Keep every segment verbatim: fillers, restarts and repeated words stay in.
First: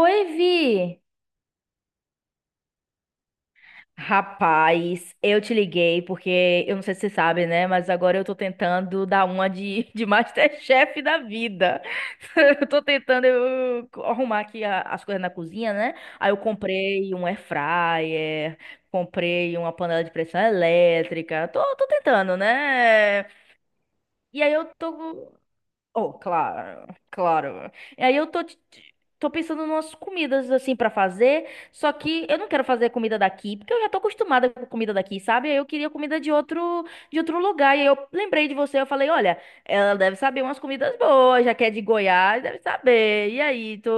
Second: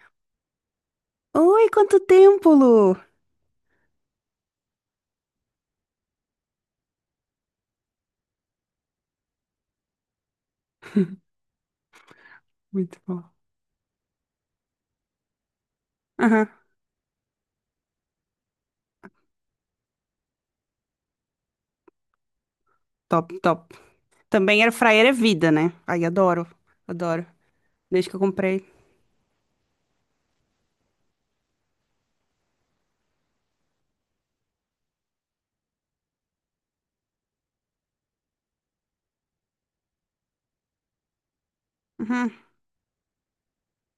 Oi, Vi! Oi, quanto tempo, Lu? Rapaz, eu te liguei porque eu não sei se você sabe, né? Mas agora eu tô tentando dar uma de, de Masterchef da vida. Eu tô Muito bom. tentando eu, arrumar aqui a- as coisas na cozinha, né? Aí eu Aham, comprei um air fryer, comprei uma panela de pressão elétrica. Tô, tô tentando, né? top, top. E aí Também eu air fryer é tô. vida, né? Ai, Oh, adoro, claro, adoro. claro. E Desde que aí eu eu tô, te- comprei. te- tô pensando em umas comidas assim pra fazer, só que eu não quero fazer comida daqui, porque eu já tô acostumada com comida daqui, sabe? Aí eu queria comida de outro, de outro lugar. E aí eu lembrei de você, eu falei, olha, ela deve saber umas comidas boas, já que é de Uhum. Goiás, deve saber. E aí, tu,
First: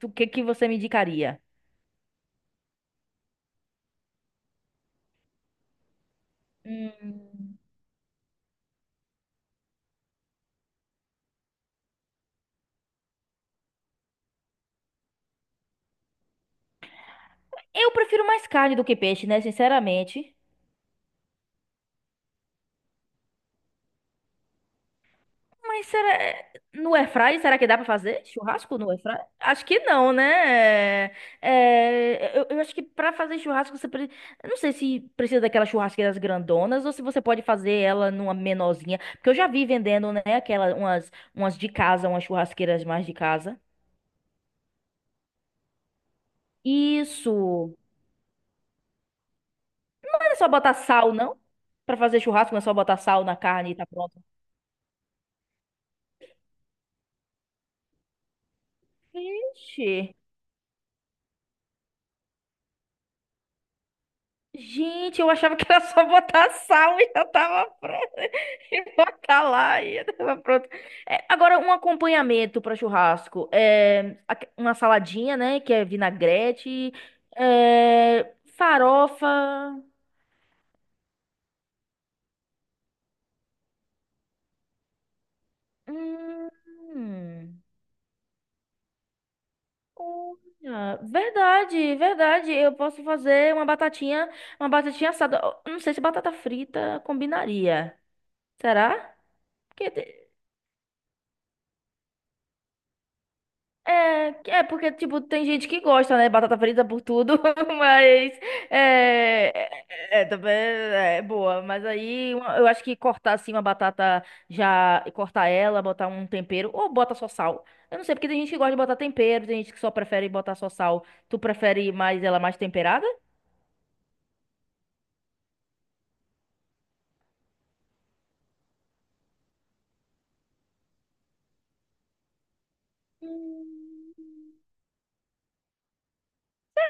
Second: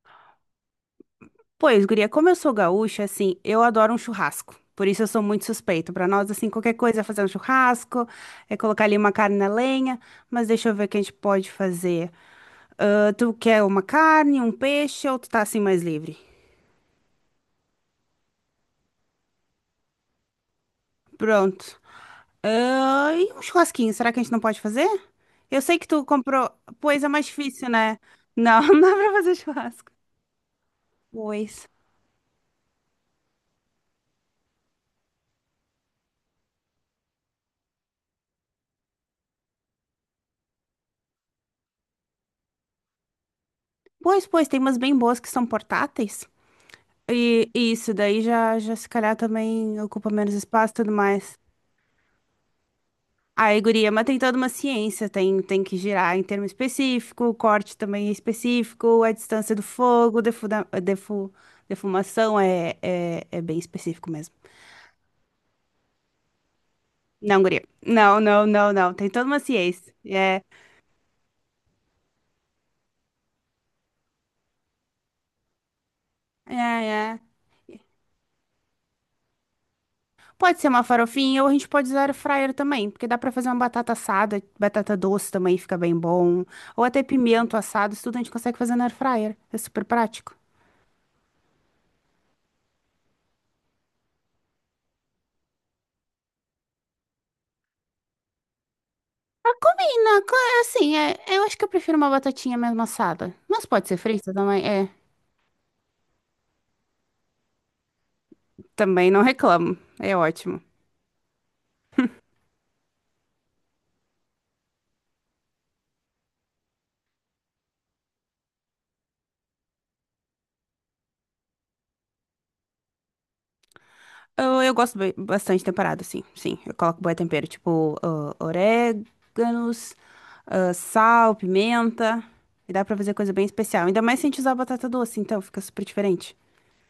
tu- o que que você me indicaria? Pois, guria, como eu sou gaúcha, assim, eu adoro um churrasco. Por isso eu sou muito suspeita. Pra nós, assim, qualquer coisa é fazer um Hum. churrasco, é colocar ali uma carne na lenha. Mas deixa eu ver o que a gente pode fazer. Ah, tu quer uma carne, um peixe ou tu tá assim mais livre? Eu prefiro mais carne do que peixe, né? Sinceramente. Pronto. Ah, e um churrasquinho, será que a gente não pode fazer? Eu sei que Mas tu será... comprou. No Pois é mais airfry, será que difícil, dá pra né? fazer Não, churrasco não no dá pra airfry? fazer Acho que churrasco. não, né? É, Pois. é, Eu, eu acho que pra fazer churrasco você... pre- eu não sei se precisa daquelas churrasqueiras grandonas ou se você pode fazer ela numa menorzinha. Porque eu já vi vendendo, né? Aquelas, umas, umas de casa, umas churrasqueiras mais de casa. Pois, pois, tem umas bem boas que são portáteis. Isso! E e isso, daí já, já se calhar também ocupa Mas não menos é só espaço botar e tudo sal, mais. não? Pra fazer churrasco não é só botar sal na Aí, carne e tá guria, mas tem pronto. toda uma ciência, tem, tem que girar em termo específico, o corte também é específico, a distância do Vixe! fogo, defuda, defu, defumação é, é, é bem específico mesmo. Gente, eu achava que era só botar sal e já Não, guria. tava pronto. Não, não, não, E não. Tem toda uma botar lá ciência. e já tava É, pronto. É, agora, um acompanhamento para churrasco. É, aque- uma saladinha, né? Que é é, vinagrete. é. É, farofa. Pode ser uma farofinha ou a gente pode usar air fryer também, porque dá pra fazer uma batata assada, batata doce também fica bem bom, ou até pimento Hum, assado, isso tudo a gente consegue fazer na air fryer. É super prático. olha, verdade, verdade. Eu posso fazer uma batatinha, uma batatinha assada. Eu não sei se batata frita combinaria. Será? Ah, combina, co- assim, é, eu acho que eu prefiro uma batatinha mesmo assada, mas pode ser É, frita é também, é. porque, tipo, tem gente que gosta, né? Batata frita por tudo, mas Também não é, é, reclamo. É é, é, também ótimo. é é boa. Mas aí uma- eu acho que cortar assim uma batata já, cortar ela, botar um tempero, ou bota só sal. Eu não sei, porque tem gente que gosta de botar tempero, tem gente que só prefere botar só sal. Tu prefere mais ela mais temperada? Eu, eu gosto ba- bastante temperado, sim. Sim, eu coloco bué tempero, tipo ah, oréganos, ah, sal, pimenta. E dá pra fazer coisa bem especial. Ainda mais se a gente usar batata doce, então fica super diferente.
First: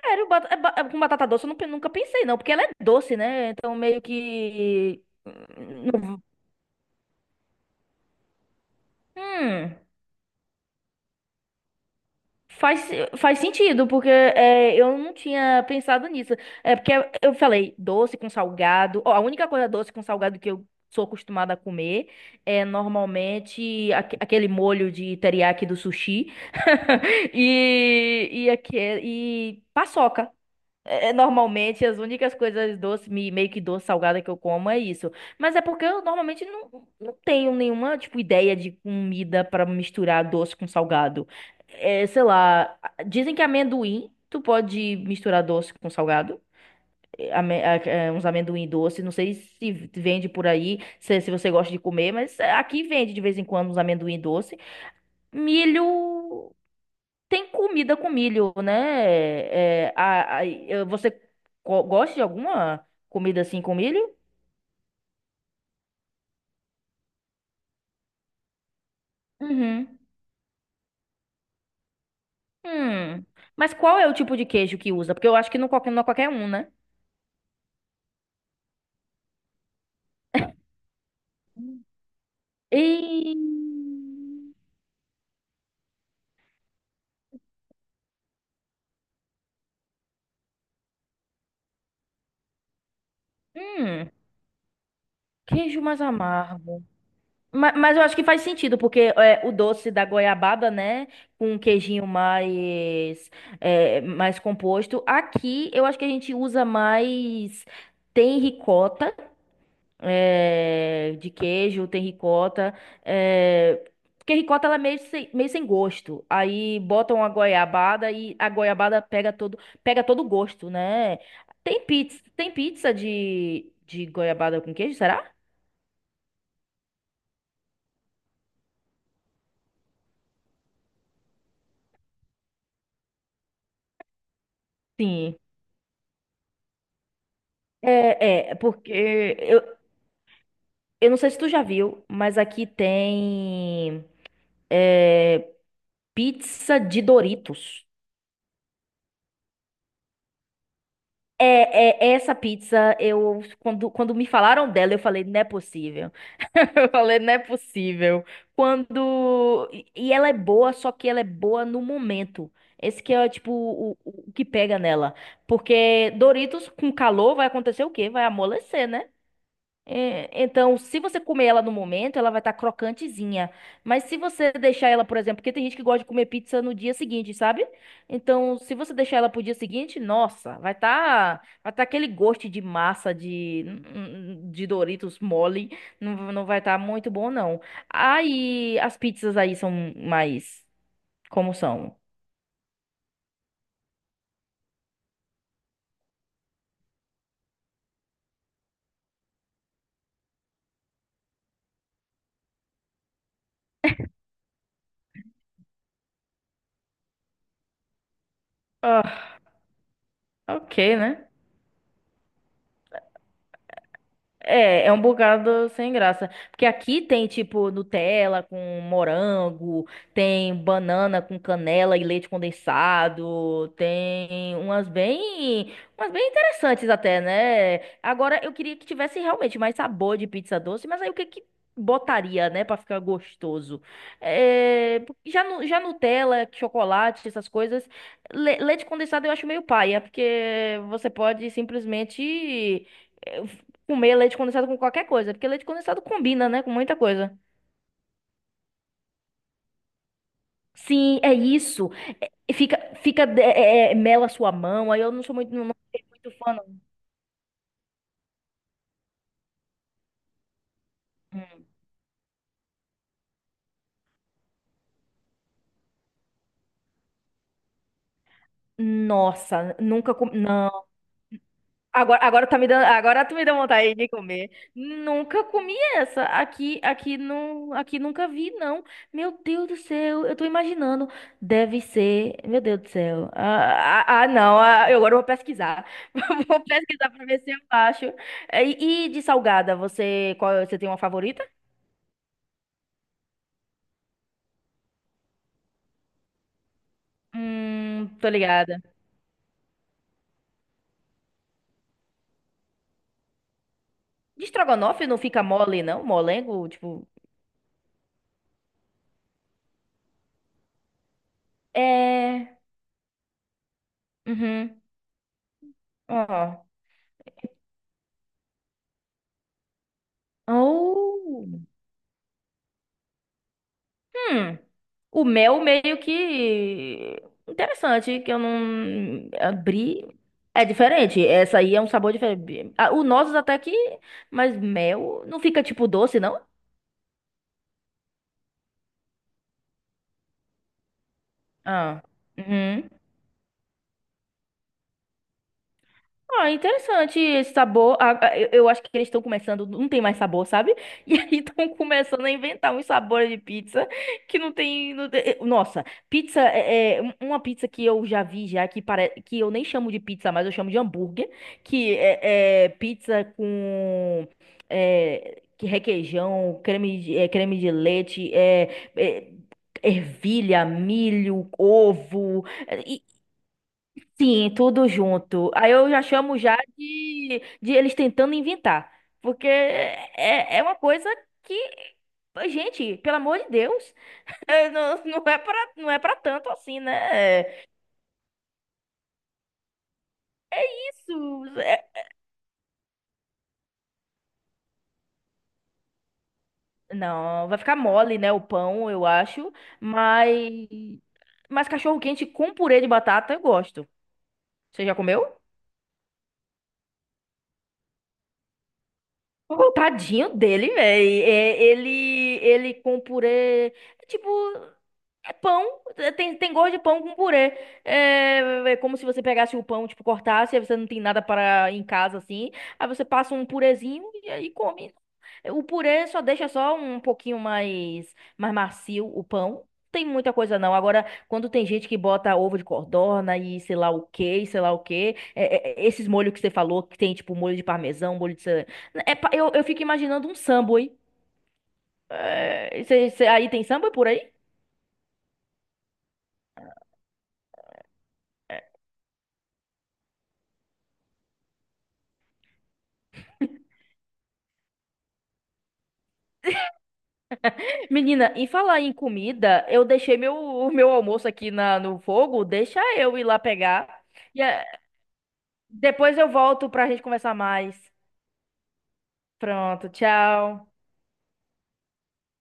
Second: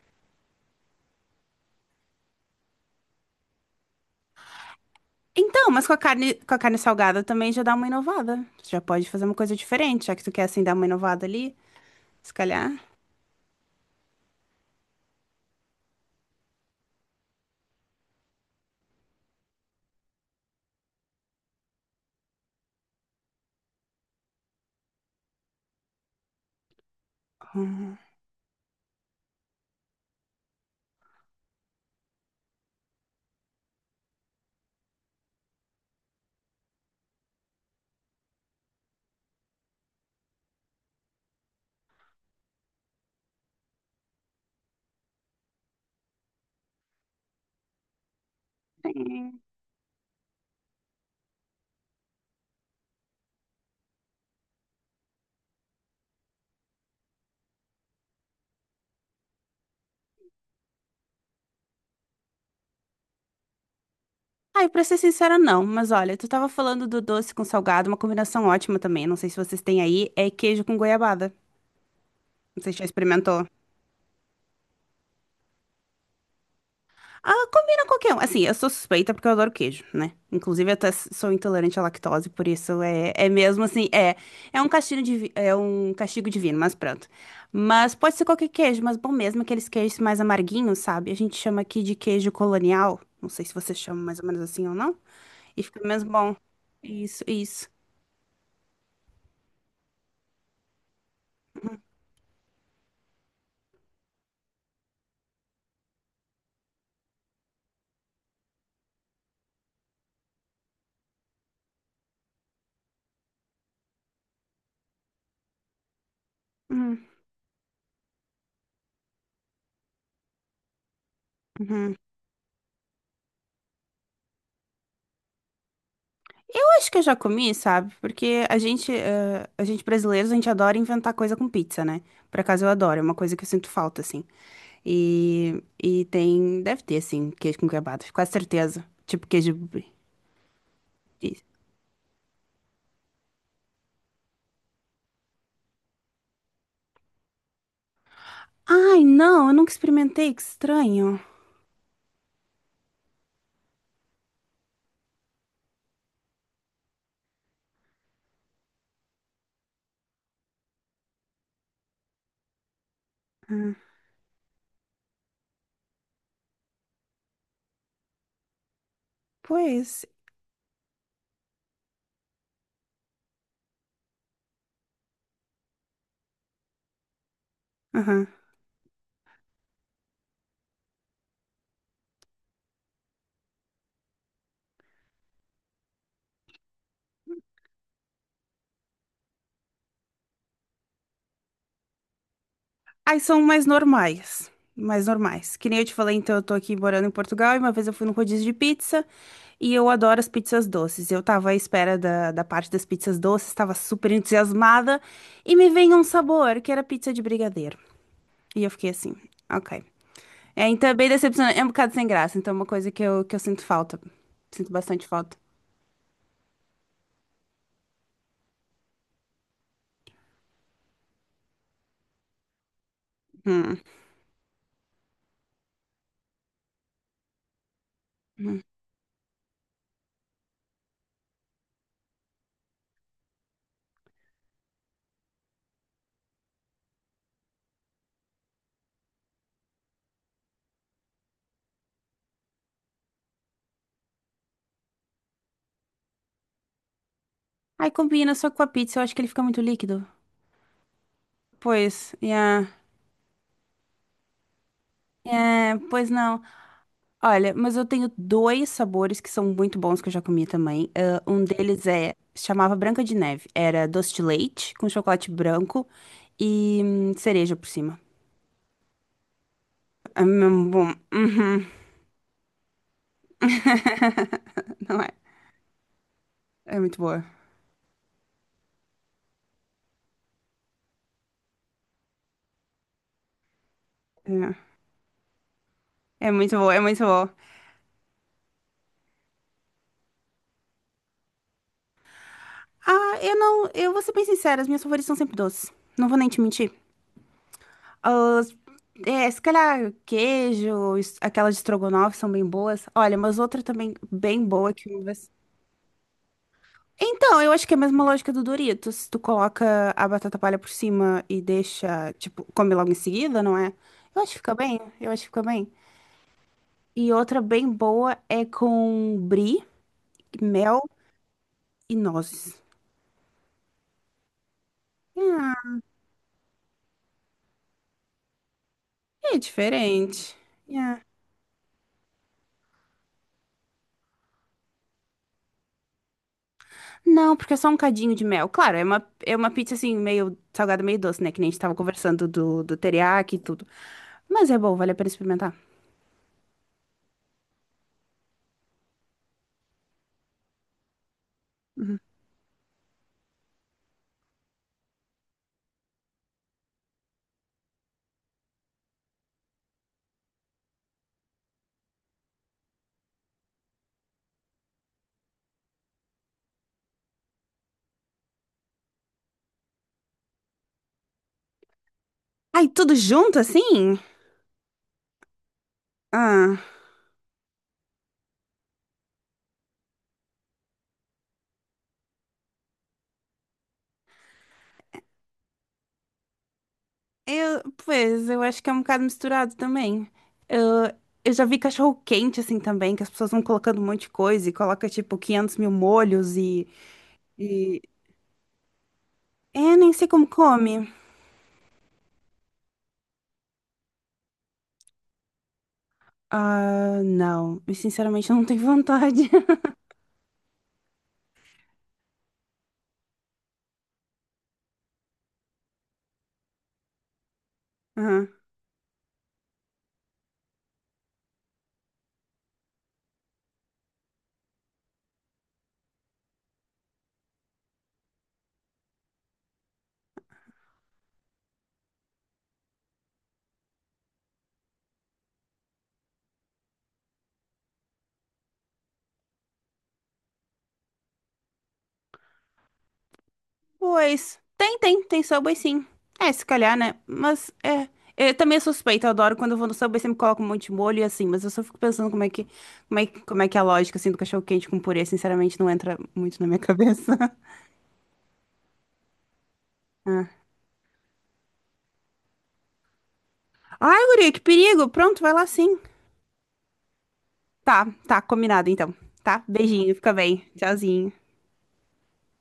Sério, bat- é ba- é com batata doce eu não pe- nunca pensei, não, porque ela é doce, né? Então meio que. Então, mas com a carne, com a carne salgada também já dá uma inovada. Você já pode fazer uma coisa Hum. diferente, já que tu quer assim dar uma inovada ali, se calhar. Faz, faz sentido, porque é, eu não tinha pensado nisso. É porque eu falei doce com salgado. Ó, a única coisa doce com salgado que eu sou acostumada a comer é normalmente aque- aquele molho de teriyaki do sushi e, e, aque- e paçoca. É, é, normalmente as únicas coisas doce, me- meio que doce, salgada que eu como é isso. Mas é porque eu normalmente não, não tenho nenhuma, tipo, ideia de comida pra misturar doce com salgado. É, sei lá, a- dizem que amendoim, tu pode misturar doce com salgado. É, ame- é, é, uns amendoim doce, não sei Sim. se vende por aí, se, se você gosta de comer, mas é, aqui vende de vez em quando uns amendoim doce. Milho. Tem comida com milho, né? É, a- a- eu- você co- gosta de alguma comida assim com milho? Ai, pra ser sincera, não. Mas olha, tu tava falando do doce com salgado, uma combinação ótima também. Não sei se vocês têm Uhum. aí, é queijo com goiabada. Não sei se já Hum. experimentou. Mas qual é o tipo de queijo que usa? Porque eu acho que não, qualquer- não é qualquer um, né? Ah, combina qualquer um. Assim, eu sou suspeita porque eu adoro queijo, né? Inclusive, eu até s- sou intolerante à lactose, por isso E... é, é mesmo assim, é, é um castigo divi- é um castigo divino, mas pronto. Mas pode ser qualquer queijo, mas bom mesmo aqueles queijos mais amarguinhos, sabe? A gente chama aqui de queijo colonial. Não sei se você chama Hum. mais ou menos assim ou não. E fica Queijo mais mesmo bom. amargo. Isso, isso. Ma- Mas, eu acho que faz sentido, porque é, o doce da goiabada, né? Com um queijinho mais, é, mais composto. Aqui eu acho que a gente usa mais. Tem ricota. Eh, de queijo, tem ricota. Eh, porque ricota ela é meio sem, meio sem gosto. Aí Uhum. botam a goiabada e a goiabada pega todo, pega todo o gosto, né? Tem uhum. pizza, tem pizza de, de goiabada com queijo, será? Eu acho que eu já comi, sabe? Porque a gente, eh, a gente brasileiros, a gente adora inventar coisa com pizza, né? Por acaso eu adoro, é uma coisa que eu sinto falta, assim. Sim. E, e tem, deve ter, assim, queijo com goiabada, com É, é, certeza. porque Tipo queijo eu, brie. eu não sei se tu já viu, mas aqui tem pizza de Doritos. Ai, não, eu nunca experimentei, que estranho. É, é- essa pizza, eu quando, quando me falaram dela, eu falei, não é possível. Eu falei, não é possível. Quando e e Ela é boa, só que ela é boa no momento. Esse que é tipo Ah, o, o o que pega nela, porque Doritos com calor vai acontecer o quê? Vai amolecer, né? pois. É, então, se você comer ela no momento, ela vai estar crocantezinha. Mas se você deixar ela, por exemplo, porque tem gente que gosta de comer pizza no dia seguinte, sabe? Aham. Então, se você deixar ela pro dia seguinte, nossa, vai estar, vai tá aquele gosto de massa de, hum, de Doritos mole, não, não vai estar muito bom, não. Aí, as pizzas aí são mais como são? Aí são mais normais. Mais normais. Que nem eu te falei, então eu tô aqui morando em Portugal e uma vez eu fui no rodízio de pizza e eu adoro as pizzas doces. Eu tava à espera da, da parte das pizzas doces, tava super entusiasmada e me veio um sabor que era pizza de brigadeiro. E eu fiquei assim, Ah, ok. É, então é ok, bem né? decepcionante, é um bocado sem graça, então é uma coisa que eu, que eu sinto falta. Sinto É, é um bastante falta. bocado sem graça. Porque aqui tem, tipo, Nutella com morango, tem banana com canela e leite condensado, Hum. tem umas bem, umas bem interessantes até, né? Agora, eu Hum. queria que tivesse realmente mais sabor de pizza doce, mas aí o que que botaria, né, pra ficar gostoso? É, já, nu- já Nutella, chocolate, essas coisas, le- leite condensado eu acho meio paia, porque você pode simplesmente eh, comer leite condensado com qualquer coisa, porque leite condensado combina, né, com muita coisa. Aí combina só que com a pizza, eu acho que ele fica muito líquido. Sim, é isso. Pois, E yeah. fica, fica, é, é, é, mela a sua mão. Aí eu não sou muito, não, não É, sou pois muito não. fã, não. Olha, mas eu tenho dois sabores que são muito bons que eu já comi também. Ah, um Hum. deles é, se chamava Branca de Neve. Era doce de leite com chocolate branco e hum, cereja por cima. Nossa, nunca É comi. mesmo Não. bom. Uhum. Agora, agora tá me dando, agora tu me deu vontade de comer. Não é? Nunca comi essa. É Aqui, muito aqui boa. não, aqui nunca vi não. Meu Deus do céu, eu tô imaginando. Deve ser, meu Deus do céu. Ah, ah, ah, É, não, ah, eu agora vou pesquisar. é muito Vou boa, é muito pesquisar pra boa. ver se eu acho. Eh, E, e de salgada, você, qual, você tem uma favorita? Ah, eu não, eu vou ser bem sincera, as minhas favoritas são sempre doces. Não vou nem te mentir. Hum, tô As- ligada. É, se calhar queijo, es- aquelas de estrogonofe são bem boas. Olha, mas outra também bem De boa que eu... estrogonofe não fica mole não, molengo, tipo, Então, eu acho que é a mesma lógica do Doritos. Tu coloca a batata palha por cima e deixa, tipo, é, come logo em seguida, não é? Eu acho que fica bem, uhum. eu acho que fica bem. Ó. E outra bem boa é com brie, mel Oh. e nozes. Hum, o mel Ah, meio que interessante, que eu não é abri. diferente. É Yeah. diferente, essa aí é um sabor diferente. Ah, o nozes até que, mas mel não fica tipo doce, não? Não, porque é só um cadinho de mel. Claro, é uma, é uma pizza assim, meio salgada, meio doce, né? Que nem a gente tava Ah. conversando do, do Uhum. teriyaki e tudo. Mas é bom, vale a pena experimentar. Ah, interessante esse sabor. Ah, ah, eu eu acho que eles estão começando, não tem mais sabor, sabe? E aí estão Uhum. começando a inventar uns sabores de pizza que não tem. não tem- eh, Nossa, pizza é, é um- uma pizza que eu já vi já que parece que eu nem chamo de pizza, mas eu chamo de hambúrguer, que é, é pizza com é, que requeijão, creme de, é, creme de leite, é, é, ervilha, milho, ovo. Ai, É, tudo junto assim? sim, tudo junto. Aí eu já chamo já Ah. de, de eles tentando inventar. Porque é, é uma coisa que, gente, pelo amor de Deus, é, não, não é pra, não é pra tanto assim, né? Eu, pois, eu acho que é um bocado misturado também. Eu, eu já vi Isso. é- cachorro quente assim também, que as pessoas vão colocando um monte de coisa e coloca tipo quinhentos mil molhos e, Não, vai ficar e... mole, né? O pão, eu acho. É, nem sei como Mas, come. mas cachorro-quente com purê de batata eu gosto. Você já comeu? Ah, não. Eu, sinceramente não tenho vontade. Oh, tadinho dele, velho. Ele, ele com purê. É tipo. É pão, é, tem, tem gosto de pão com purê. Aham. É, é é como se você pegasse o pão, tipo, cortasse, aí você não tem nada para em casa assim. Aí você passa um purezinho e aí come. O purê só deixa só um pouquinho mais, mais macio o pão. Tem muita coisa não. Agora, quando tem gente que bota ovo de codorna e sei lá o quê, e sei lá o quê, é- é- é esses molhos que você falou, que tem tipo molho de parmesão, molho de. cera- é, é pa- eu, eu fico imaginando um samba, hein? É, cê- cê- aí tem samba por aí? Pois, tem, tem, tem Subway sim. É, se calhar, né? Mas é. Eu também sou suspeita, eu adoro quando eu vou no Subway, sempre coloco um monte de molho e assim, mas eu só fico pensando como é que, como é, que- como é que é a lógica assim do cachorro quente com purê, sinceramente não entra muito na minha cabeça. Menina, em falar em comida, eu deixei meu, o meu almoço aqui na, no fogo. Deixa eu ir lá Ai, pegar. guria, que E eh, perigo. Pronto, vai lá sim. Depois eu volto pra gente conversar mais. Tá, tá, combinado então. Tá? Pronto, Beijinho, fica bem. tchau. Tchauzinho.